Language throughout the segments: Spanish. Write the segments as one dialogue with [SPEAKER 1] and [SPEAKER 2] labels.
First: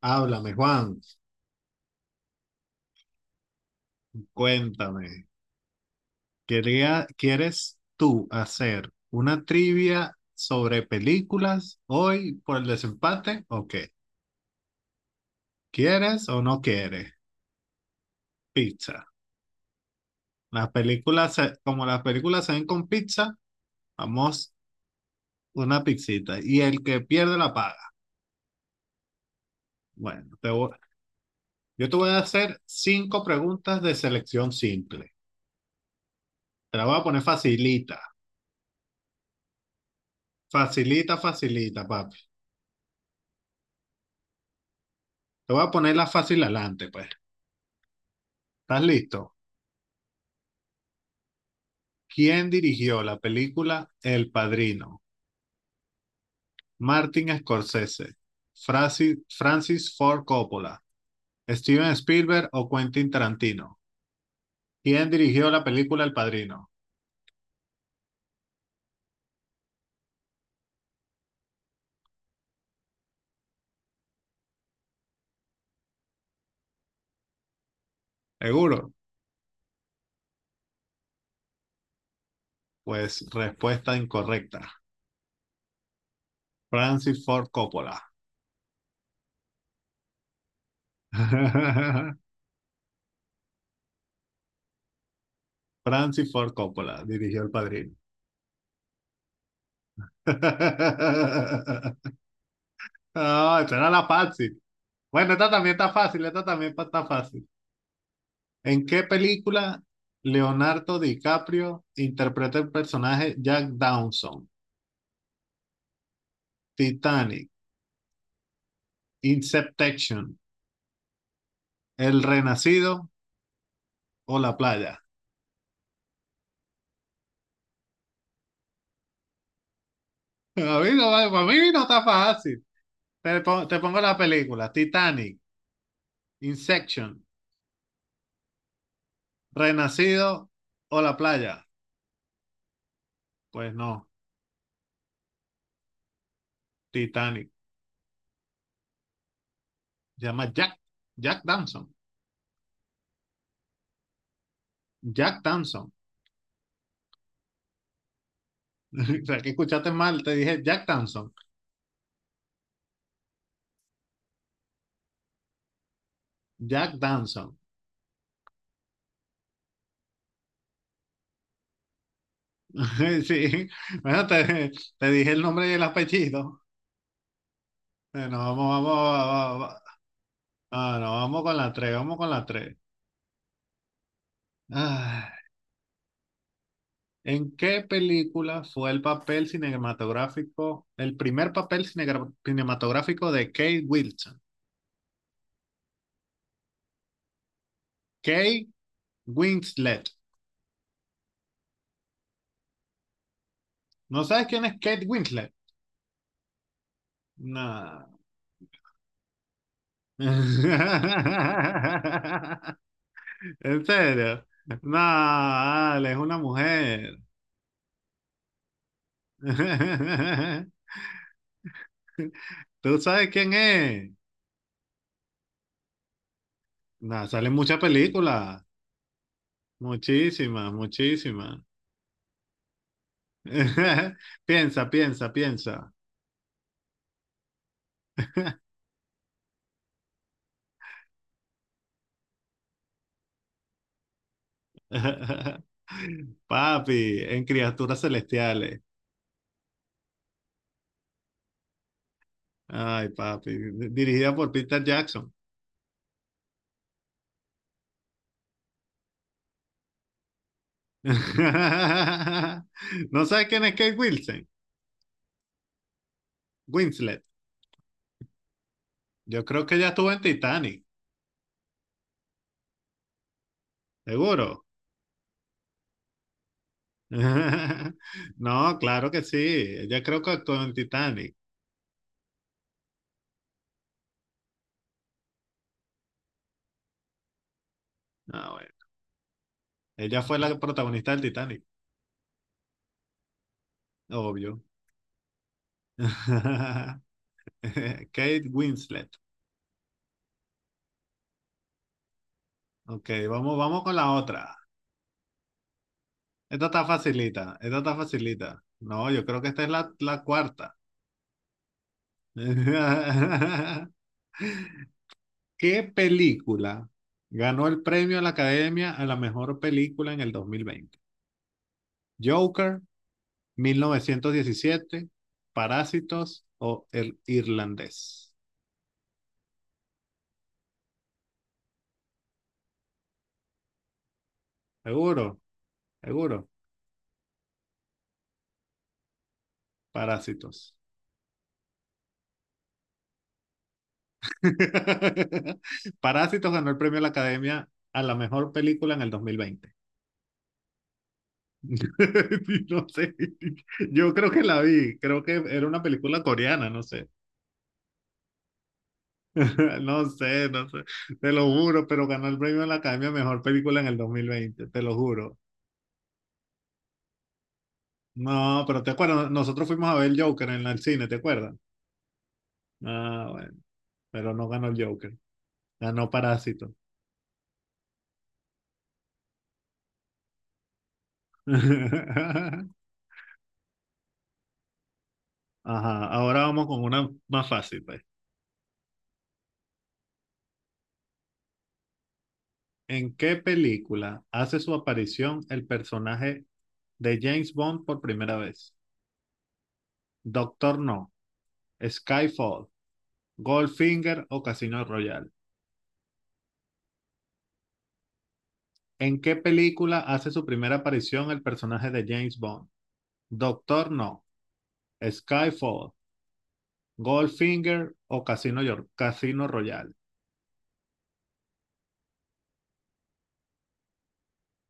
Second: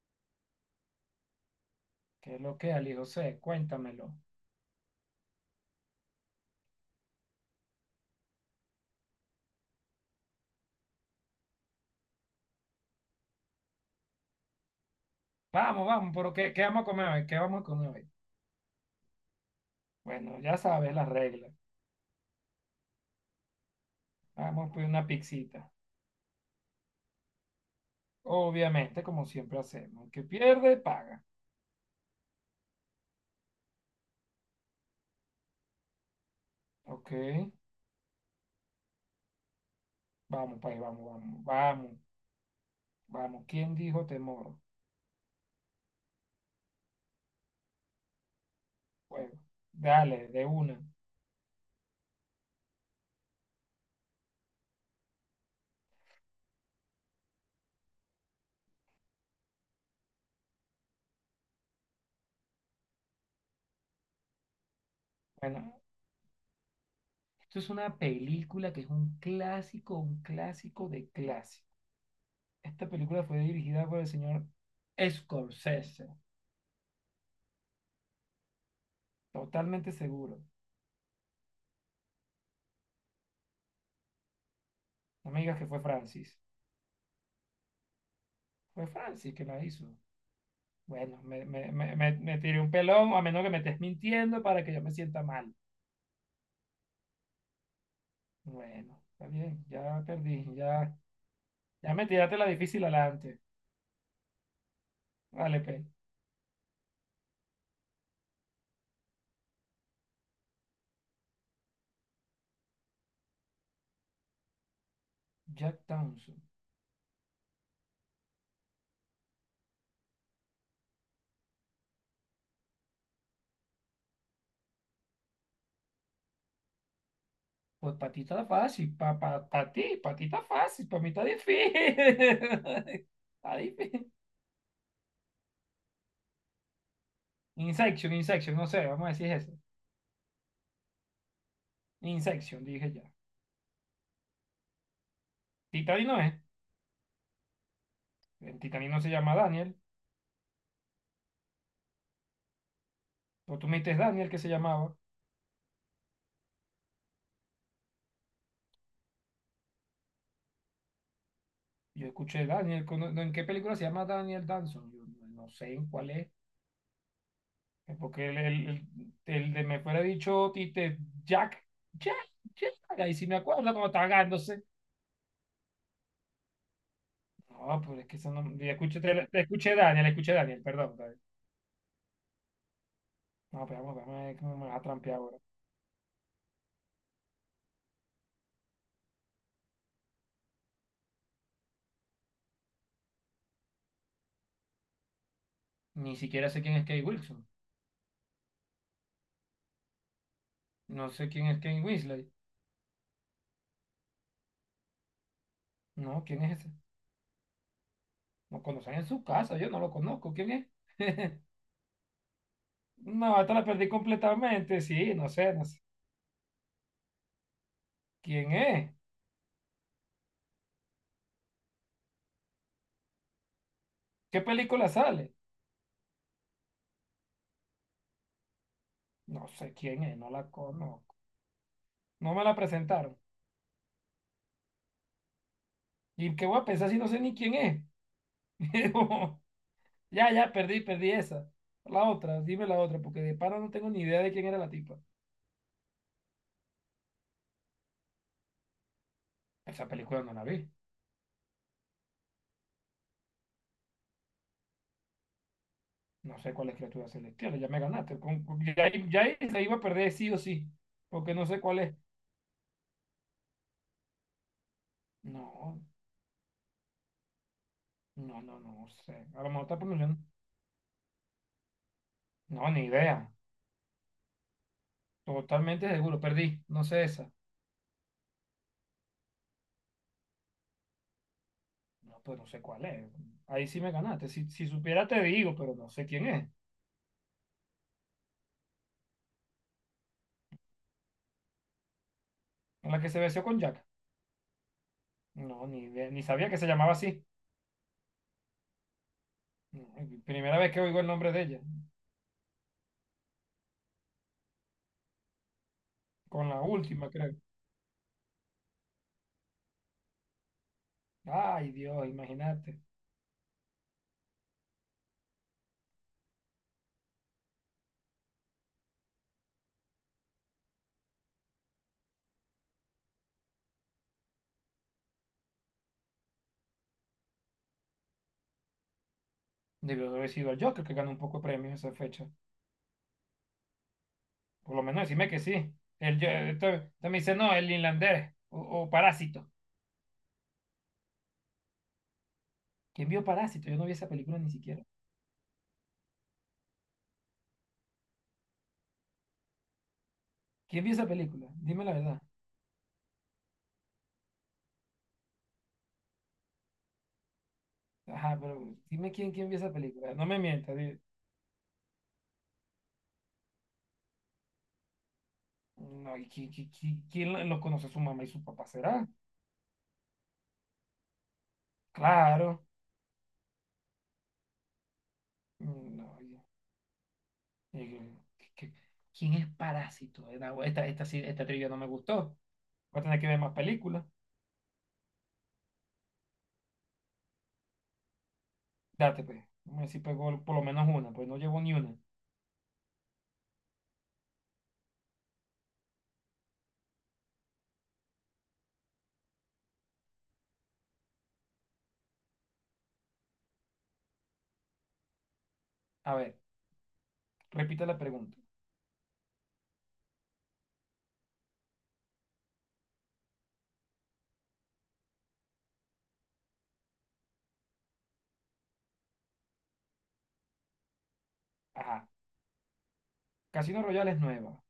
[SPEAKER 1] Háblame, Juan,
[SPEAKER 2] ¿Qué es lo que, Ali José? Cuéntamelo.
[SPEAKER 1] cuéntame. Quería, ¿quieres tú hacer una trivia sobre películas hoy por el desempate o qué?
[SPEAKER 2] Vamos, vamos,
[SPEAKER 1] ¿Quieres
[SPEAKER 2] pero
[SPEAKER 1] o
[SPEAKER 2] ¿qué
[SPEAKER 1] no
[SPEAKER 2] vamos a comer
[SPEAKER 1] quieres?
[SPEAKER 2] hoy? ¿Qué vamos a comer hoy?
[SPEAKER 1] Pizza.
[SPEAKER 2] Bueno, ya
[SPEAKER 1] Las
[SPEAKER 2] sabes las
[SPEAKER 1] películas,
[SPEAKER 2] reglas.
[SPEAKER 1] como las películas se ven con pizza, vamos
[SPEAKER 2] Vamos a pedir una pixita.
[SPEAKER 1] una pizzita. Y el que pierde la paga.
[SPEAKER 2] Obviamente, como siempre hacemos. El que
[SPEAKER 1] Bueno,
[SPEAKER 2] pierde, paga.
[SPEAKER 1] yo te voy a hacer cinco preguntas de selección simple. Te la voy a
[SPEAKER 2] Ok.
[SPEAKER 1] poner facilita.
[SPEAKER 2] Vamos, país, vamos,
[SPEAKER 1] Facilita,
[SPEAKER 2] vamos,
[SPEAKER 1] facilita,
[SPEAKER 2] vamos,
[SPEAKER 1] papi.
[SPEAKER 2] vamos. ¿Quién dijo temor?
[SPEAKER 1] Te voy a poner la fácil adelante, pues. ¿Estás
[SPEAKER 2] Bueno,
[SPEAKER 1] listo?
[SPEAKER 2] dale, de una.
[SPEAKER 1] ¿Quién dirigió la película El Padrino? Martin Scorsese, Francis Ford Coppola, Steven Spielberg o Quentin Tarantino. ¿Quién dirigió la
[SPEAKER 2] Bueno,
[SPEAKER 1] película El Padrino?
[SPEAKER 2] esto es una película que es un clásico de clásico. Esta película fue dirigida por el señor Scorsese.
[SPEAKER 1] Seguro.
[SPEAKER 2] Totalmente seguro.
[SPEAKER 1] Pues respuesta incorrecta.
[SPEAKER 2] No me digas que fue Francis.
[SPEAKER 1] Francis Ford Coppola.
[SPEAKER 2] Fue Francis que la hizo. Bueno, me, me, me, me- me tiré un pelón, a menos que me estés mintiendo para que yo me sienta mal.
[SPEAKER 1] Francis Ford Coppola dirigió El Padrino.
[SPEAKER 2] Bueno, está bien, ya perdí, ya, ya me tiraste la difícil adelante.
[SPEAKER 1] No, esta era la fácil. Bueno, esta
[SPEAKER 2] Vale,
[SPEAKER 1] también
[SPEAKER 2] pues,
[SPEAKER 1] está fácil, esta también está fácil. ¿En qué película Leonardo DiCaprio interpreta el personaje Jack Dawson?
[SPEAKER 2] Jack Townsend.
[SPEAKER 1] Titanic, Inception, El Renacido o La Playa.
[SPEAKER 2] Pues para ti está fácil, para pa, pa- pa' ti, para ti está
[SPEAKER 1] A
[SPEAKER 2] fácil,
[SPEAKER 1] mí
[SPEAKER 2] para
[SPEAKER 1] no,
[SPEAKER 2] mí está
[SPEAKER 1] para mí no está
[SPEAKER 2] difícil.
[SPEAKER 1] fácil. Te,
[SPEAKER 2] Está
[SPEAKER 1] po- te pongo
[SPEAKER 2] difícil.
[SPEAKER 1] la película, Titanic, Inception,
[SPEAKER 2] Insection, Insection, no sé, vamos a decir eso.
[SPEAKER 1] Renacido o La Playa.
[SPEAKER 2] Insection, dije ya.
[SPEAKER 1] Pues no,
[SPEAKER 2] Titani no es.
[SPEAKER 1] Titanic.
[SPEAKER 2] En Titani no se llama Daniel.
[SPEAKER 1] Se llama Jack, Jack Dawson.
[SPEAKER 2] O tú me dijiste Daniel que se llamaba.
[SPEAKER 1] Jack Dawson. O sea, que escuchaste mal, te dije Jack Dawson.
[SPEAKER 2] Yo escuché Daniel, cono- no, ¿en qué película se llama Daniel Danson? Yo no sé en cuál es,
[SPEAKER 1] Jack Dawson.
[SPEAKER 2] porque el de me fuera dicho Tite, Jack, Jack, Jack, ahí sí me acuerdo
[SPEAKER 1] Sí,
[SPEAKER 2] cuando estaba
[SPEAKER 1] bueno,
[SPEAKER 2] cagándose.
[SPEAKER 1] te dije el nombre del apellido.
[SPEAKER 2] No, pues es que eso no,
[SPEAKER 1] Vamos,
[SPEAKER 2] yo
[SPEAKER 1] vamos,
[SPEAKER 2] escuché, te
[SPEAKER 1] vamos, vamos,
[SPEAKER 2] Escuché Daniel, perdón.
[SPEAKER 1] ah, no,
[SPEAKER 2] Daniel.
[SPEAKER 1] vamos con la 3.
[SPEAKER 2] No, pero vamos, vamos, a ver cómo me vas a trampear ahora.
[SPEAKER 1] ¿En qué película fue el papel cinematográfico, el primer cinematográfico de Kate Wilson?
[SPEAKER 2] Ni siquiera sé quién es Kate Wilson,
[SPEAKER 1] Kate Winslet.
[SPEAKER 2] no sé quién es Kate Winslet,
[SPEAKER 1] ¿No sabes quién es Kate Winslet?
[SPEAKER 2] no, ¿quién es ese?
[SPEAKER 1] No.
[SPEAKER 2] No conocen en su casa, yo no lo conozco,
[SPEAKER 1] ¿En
[SPEAKER 2] ¿quién es? No, esta la perdí
[SPEAKER 1] serio?
[SPEAKER 2] completamente,
[SPEAKER 1] No,
[SPEAKER 2] sí, no sé, no sé.
[SPEAKER 1] Ale, es una mujer.
[SPEAKER 2] ¿Quién es?
[SPEAKER 1] ¿Tú sabes quién es?
[SPEAKER 2] ¿Qué película sale?
[SPEAKER 1] Nah, salen muchas películas.
[SPEAKER 2] No sé quién es, no la
[SPEAKER 1] Muchísimas,
[SPEAKER 2] conozco.
[SPEAKER 1] muchísimas.
[SPEAKER 2] No me la presentaron.
[SPEAKER 1] Piensa, piensa, piensa.
[SPEAKER 2] ¿Y qué voy a pensar si no sé ni quién es? Como, ya, ya, perdí, esa. La otra, dime la otra, porque de paro no tengo ni idea de quién era la tipa.
[SPEAKER 1] Papi, en Criaturas Celestiales.
[SPEAKER 2] Esa película no la vi.
[SPEAKER 1] Ay, papi. Dirigida por Peter Jackson.
[SPEAKER 2] No sé cuál es criatura celestial, ya me ganaste. Con- ya ahí se iba a perder sí o sí, porque no sé cuál es.
[SPEAKER 1] ¿No sabes quién es Kate Wilson?
[SPEAKER 2] No,
[SPEAKER 1] Winslet.
[SPEAKER 2] no, no, no sé. A
[SPEAKER 1] Yo
[SPEAKER 2] lo mejor
[SPEAKER 1] creo que
[SPEAKER 2] está
[SPEAKER 1] ella estuvo
[SPEAKER 2] pronunciando.
[SPEAKER 1] en Titanic,
[SPEAKER 2] No, ni idea.
[SPEAKER 1] seguro.
[SPEAKER 2] Totalmente seguro, perdí. No sé esa.
[SPEAKER 1] No, claro que sí. Ella creo que actuó en Titanic.
[SPEAKER 2] No, pues no sé cuál es. Ahí sí me ganaste. Si, si supiera te digo, pero no sé quién es.
[SPEAKER 1] Ah, bueno. Ella fue la protagonista del Titanic,
[SPEAKER 2] En la que se besó con Jack.
[SPEAKER 1] obvio.
[SPEAKER 2] No, ni, idea- ni sabía que se llamaba así.
[SPEAKER 1] Kate Winslet.
[SPEAKER 2] No, es primera vez que oigo el nombre de ella.
[SPEAKER 1] Ok, vamos, vamos con la otra.
[SPEAKER 2] Con la
[SPEAKER 1] Esta está
[SPEAKER 2] última, creo.
[SPEAKER 1] facilita, esta está facilita. No, yo creo que esta es la cuarta.
[SPEAKER 2] Ay, Dios, imagínate.
[SPEAKER 1] ¿Qué película ganó el premio a la Academia a la mejor película en el 2020? Joker, 1917, Parásitos o El Irlandés.
[SPEAKER 2] Debió de haber sido el Joker que ganó un poco de premios esa fecha. Por lo menos decime que
[SPEAKER 1] Seguro,
[SPEAKER 2] sí. El, yo-
[SPEAKER 1] seguro,
[SPEAKER 2] esto me dice, no, el inlandés o Parásito.
[SPEAKER 1] Parásitos.
[SPEAKER 2] ¿Quién vio Parásito? Yo no vi esa película ni siquiera.
[SPEAKER 1] Parásitos ganó el premio de la Academia a la mejor película en el 2020.
[SPEAKER 2] ¿Quién vio esa película? Dime la verdad.
[SPEAKER 1] No sé, yo creo que la vi, creo que era una película coreana, no sé,
[SPEAKER 2] Ajá, pero dime quién vio esa
[SPEAKER 1] no
[SPEAKER 2] película. No me
[SPEAKER 1] sé, no
[SPEAKER 2] mientas.
[SPEAKER 1] sé, te lo juro, pero ganó el premio de la Academia a mejor película en el 2020. Te lo juro.
[SPEAKER 2] No, ¿y quién, lo conoce? ¿Su mamá y su
[SPEAKER 1] No,
[SPEAKER 2] papá
[SPEAKER 1] pero te
[SPEAKER 2] será?
[SPEAKER 1] acuerdas, nosotros fuimos a ver el Joker en el cine, ¿te acuerdas?
[SPEAKER 2] Claro.
[SPEAKER 1] Ah, bueno, pero no ganó el Joker,
[SPEAKER 2] Mm,
[SPEAKER 1] ganó
[SPEAKER 2] no,
[SPEAKER 1] Parásito.
[SPEAKER 2] y- que- ¿quién es Parásito? No, Esta trivia no me gustó. Voy a tener que ver más películas.
[SPEAKER 1] Ajá, ahora vamos con una más fácil, pues.
[SPEAKER 2] Date, pues. Vamos a ver si pegó por lo menos una, pues no llevo ni una.
[SPEAKER 1] ¿En qué película hace su aparición el personaje de James Bond por primera vez? Doctor No, Skyfall, Goldfinger o Casino Royale.
[SPEAKER 2] A ver, repite la pregunta.
[SPEAKER 1] ¿En qué película hace su primera aparición el personaje de James Bond? Doctor No, Skyfall, Goldfinger o Casino Royale.
[SPEAKER 2] Ajá. Casino Royale es nueva.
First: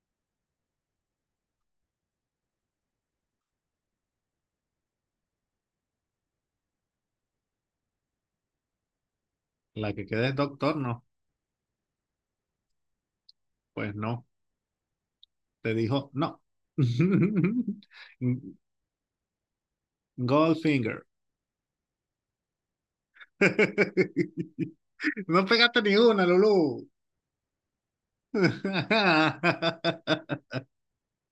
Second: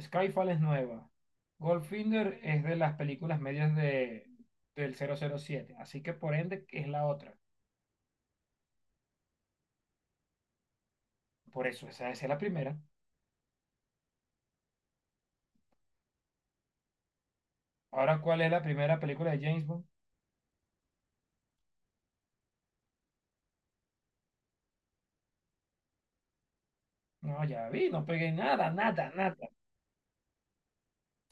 [SPEAKER 2] Skyfall es nueva. Goldfinger es de las películas medias de, del 007. Así que por ende es la otra.
[SPEAKER 1] La que queda es Doctor No.
[SPEAKER 2] Por eso, esa es la primera.
[SPEAKER 1] Pues no, te dijo no.
[SPEAKER 2] Ahora, ¿cuál es la primera película de James Bond?
[SPEAKER 1] Goldfinger. No pegaste ni una, Lulú.
[SPEAKER 2] No, ya vi, no pegué nada, nada, nada.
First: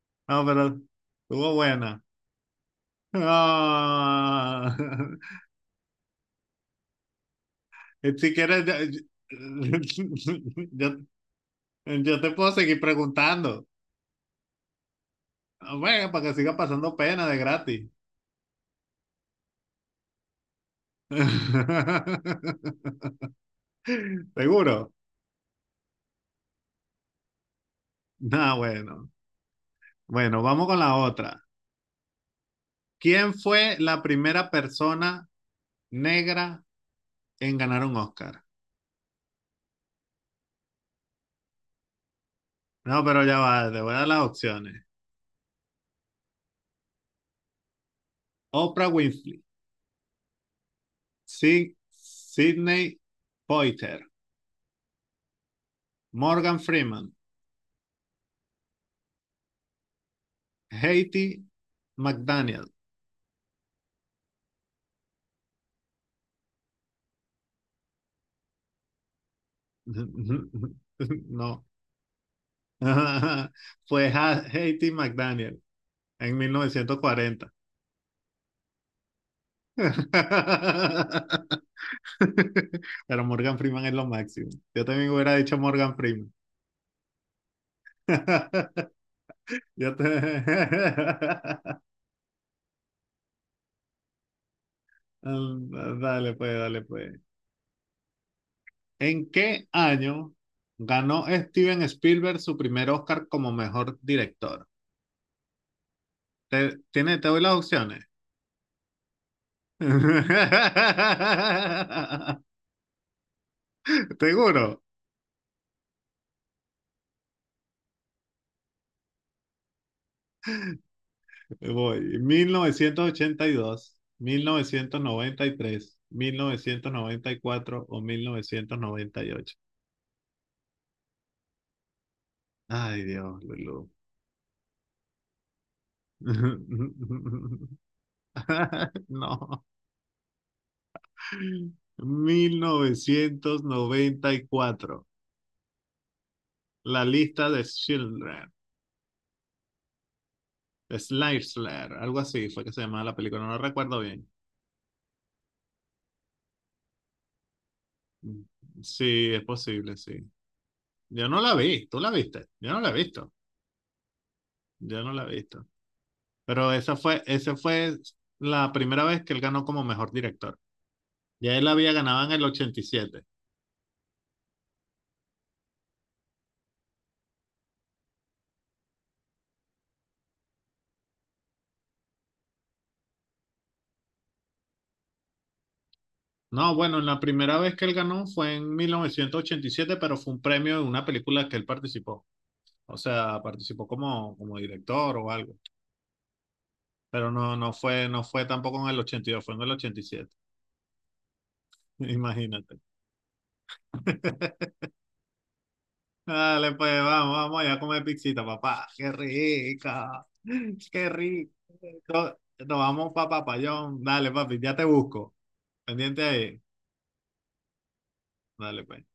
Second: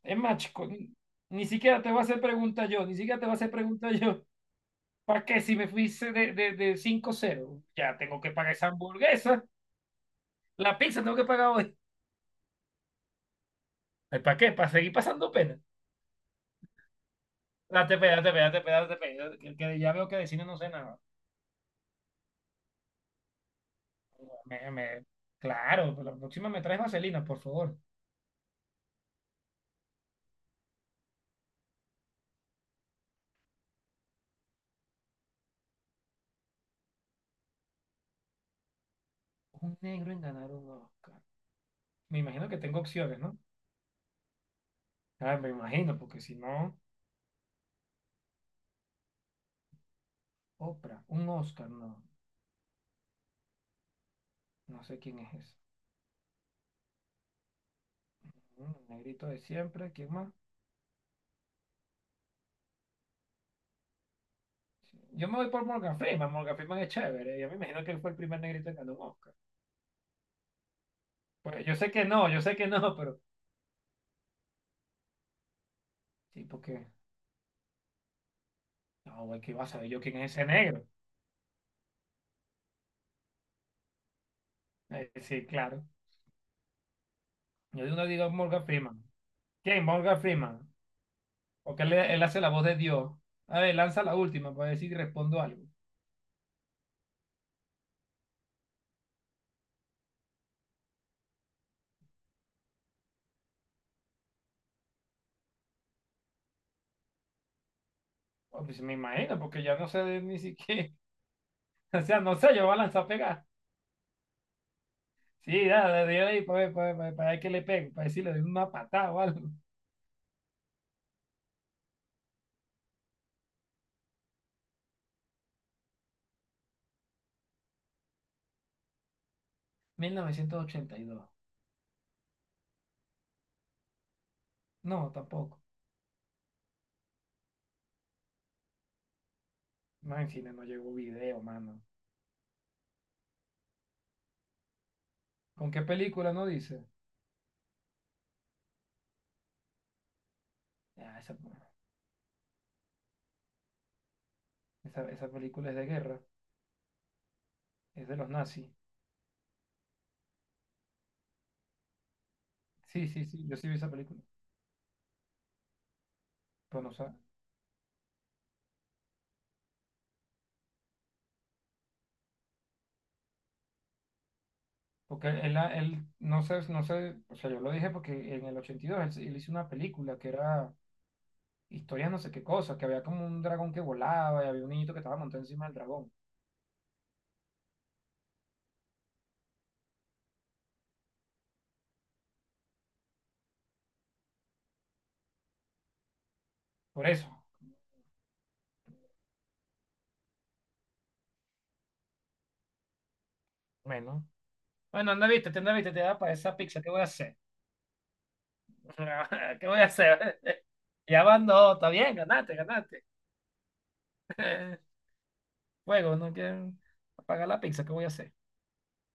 [SPEAKER 2] Es más,
[SPEAKER 1] No,
[SPEAKER 2] chico,
[SPEAKER 1] pero
[SPEAKER 2] ni
[SPEAKER 1] estuvo
[SPEAKER 2] siquiera te voy
[SPEAKER 1] buena.
[SPEAKER 2] a hacer pregunta yo, ni siquiera te voy a hacer pregunta yo.
[SPEAKER 1] Ah,
[SPEAKER 2] ¿Para qué? Si me fuiste de, de 5-0, ya tengo que
[SPEAKER 1] si
[SPEAKER 2] pagar
[SPEAKER 1] quieres,
[SPEAKER 2] esa hamburguesa, la
[SPEAKER 1] yo-
[SPEAKER 2] pizza tengo que pagar hoy.
[SPEAKER 1] yo te puedo seguir preguntando.
[SPEAKER 2] ¿Ay, ¿para qué? ¿Para seguir pasando pena?
[SPEAKER 1] Bueno, para que siga pasando pena de gratis.
[SPEAKER 2] Date pena, date pena, date pena, date pena. Que ya veo que de cine no sé nada. Me-
[SPEAKER 1] ¿Seguro?
[SPEAKER 2] me- Claro, pues la próxima me traes vaselina, por favor.
[SPEAKER 1] Ah, bueno. Bueno, vamos con la otra. ¿Quién fue la primera persona negra en ganar un Oscar?
[SPEAKER 2] Un negro en ganar un Oscar. Me imagino que tengo
[SPEAKER 1] No,
[SPEAKER 2] opciones,
[SPEAKER 1] pero
[SPEAKER 2] ¿no?
[SPEAKER 1] ya va, te voy a dar las opciones.
[SPEAKER 2] Ah, me imagino, porque si no.
[SPEAKER 1] Oprah Winfrey.
[SPEAKER 2] Oprah, un Oscar, no,
[SPEAKER 1] Sidney Poitier,
[SPEAKER 2] no sé quién es ese.
[SPEAKER 1] Morgan Freeman,
[SPEAKER 2] Mm, negrito de siempre, ¿quién más?
[SPEAKER 1] Haiti McDaniel.
[SPEAKER 2] Sí, yo me voy por Morgan Freeman, Morgan Freeman es chévere, yo me imagino que él fue el primer negrito en ganar un Oscar.
[SPEAKER 1] No,
[SPEAKER 2] Pues yo sé que no, yo sé que no, pero
[SPEAKER 1] fue Haiti McDaniel en
[SPEAKER 2] sí,
[SPEAKER 1] mil
[SPEAKER 2] porque,
[SPEAKER 1] novecientos cuarenta,
[SPEAKER 2] no, güey, ¿qué iba a saber yo quién es ese negro?
[SPEAKER 1] Pero Morgan Freeman es lo máximo. Yo también hubiera
[SPEAKER 2] Sí,
[SPEAKER 1] dicho
[SPEAKER 2] claro.
[SPEAKER 1] Morgan Freeman.
[SPEAKER 2] Yo de uno digo Morgan Freeman. ¿Quién?
[SPEAKER 1] Yo te-
[SPEAKER 2] Morgan Freeman. Porque él hace la voz de Dios. A ver, lanza la última para ver si respondo algo.
[SPEAKER 1] Dale, pues, dale, pues. ¿En qué año ganó Steven Spielberg su primer Oscar como mejor director? Te, tiene, te doy las opciones.
[SPEAKER 2] Oh, pues me imagino, porque ya no sé de- ni siquiera, o sea, no sé, yo voy a lanzar pegar.
[SPEAKER 1] Seguro.
[SPEAKER 2] Sí, dale, de ahí para ver, para ver, para ver, para ver qué le pego, para decirle de una patada o algo.
[SPEAKER 1] Voy. Mil novecientos ochenta y dos, 1993, 1994 o 1998.
[SPEAKER 2] 1982.
[SPEAKER 1] Ay, Dios, Lulú.
[SPEAKER 2] No, tampoco.
[SPEAKER 1] No.
[SPEAKER 2] No, en cine no llegó video, mano.
[SPEAKER 1] 1994.
[SPEAKER 2] ¿Con qué película no dice?
[SPEAKER 1] La lista de Schindler.
[SPEAKER 2] Ah, esa,
[SPEAKER 1] Slide Slayer, algo así fue que se llamaba la película, no lo recuerdo bien.
[SPEAKER 2] esa, esa película es de guerra, es de los
[SPEAKER 1] Mm,
[SPEAKER 2] nazis.
[SPEAKER 1] sí, es posible, sí. Yo no la vi, tú la viste, yo no la he
[SPEAKER 2] Sí, sí,
[SPEAKER 1] visto,
[SPEAKER 2] sí, yo sí vi esa película.
[SPEAKER 1] yo no la he visto. Pero
[SPEAKER 2] Pero no sé.
[SPEAKER 1] esa fue la primera vez que él ganó como mejor director. Ya él había ganado en el 87.
[SPEAKER 2] Porque él, la- él no sé, no sé, o sea, yo lo dije porque en el 82 él, se- él hizo una película que era historia no sé qué cosa, que había como un dragón que volaba y había un niñito que estaba montado encima del dragón.
[SPEAKER 1] No, bueno, la primera vez que él ganó fue en 1987, pero fue un premio en una película que él participó. O sea, participó como director o algo.
[SPEAKER 2] Por eso.
[SPEAKER 1] Pero no, no fue, no fue tampoco en el 82, fue en el 87. Imagínate.
[SPEAKER 2] Bueno. Bueno, anda, viste, te da para esa
[SPEAKER 1] Dale,
[SPEAKER 2] pizza, ¿qué voy
[SPEAKER 1] pues
[SPEAKER 2] a
[SPEAKER 1] vamos,
[SPEAKER 2] hacer?
[SPEAKER 1] vamos allá a comer pizzita, papá. Qué
[SPEAKER 2] ¿Qué voy a
[SPEAKER 1] rica,
[SPEAKER 2] hacer?
[SPEAKER 1] qué
[SPEAKER 2] Ya van
[SPEAKER 1] rico.
[SPEAKER 2] dos, está bien, ganaste,
[SPEAKER 1] Nos
[SPEAKER 2] ganaste.
[SPEAKER 1] vamos para Papayón. Dale, papi, ya te busco.
[SPEAKER 2] Juego,
[SPEAKER 1] Pendiente
[SPEAKER 2] no
[SPEAKER 1] ahí.
[SPEAKER 2] quieren pagar la pizza, ¿qué voy a hacer?
[SPEAKER 1] Dale, pues.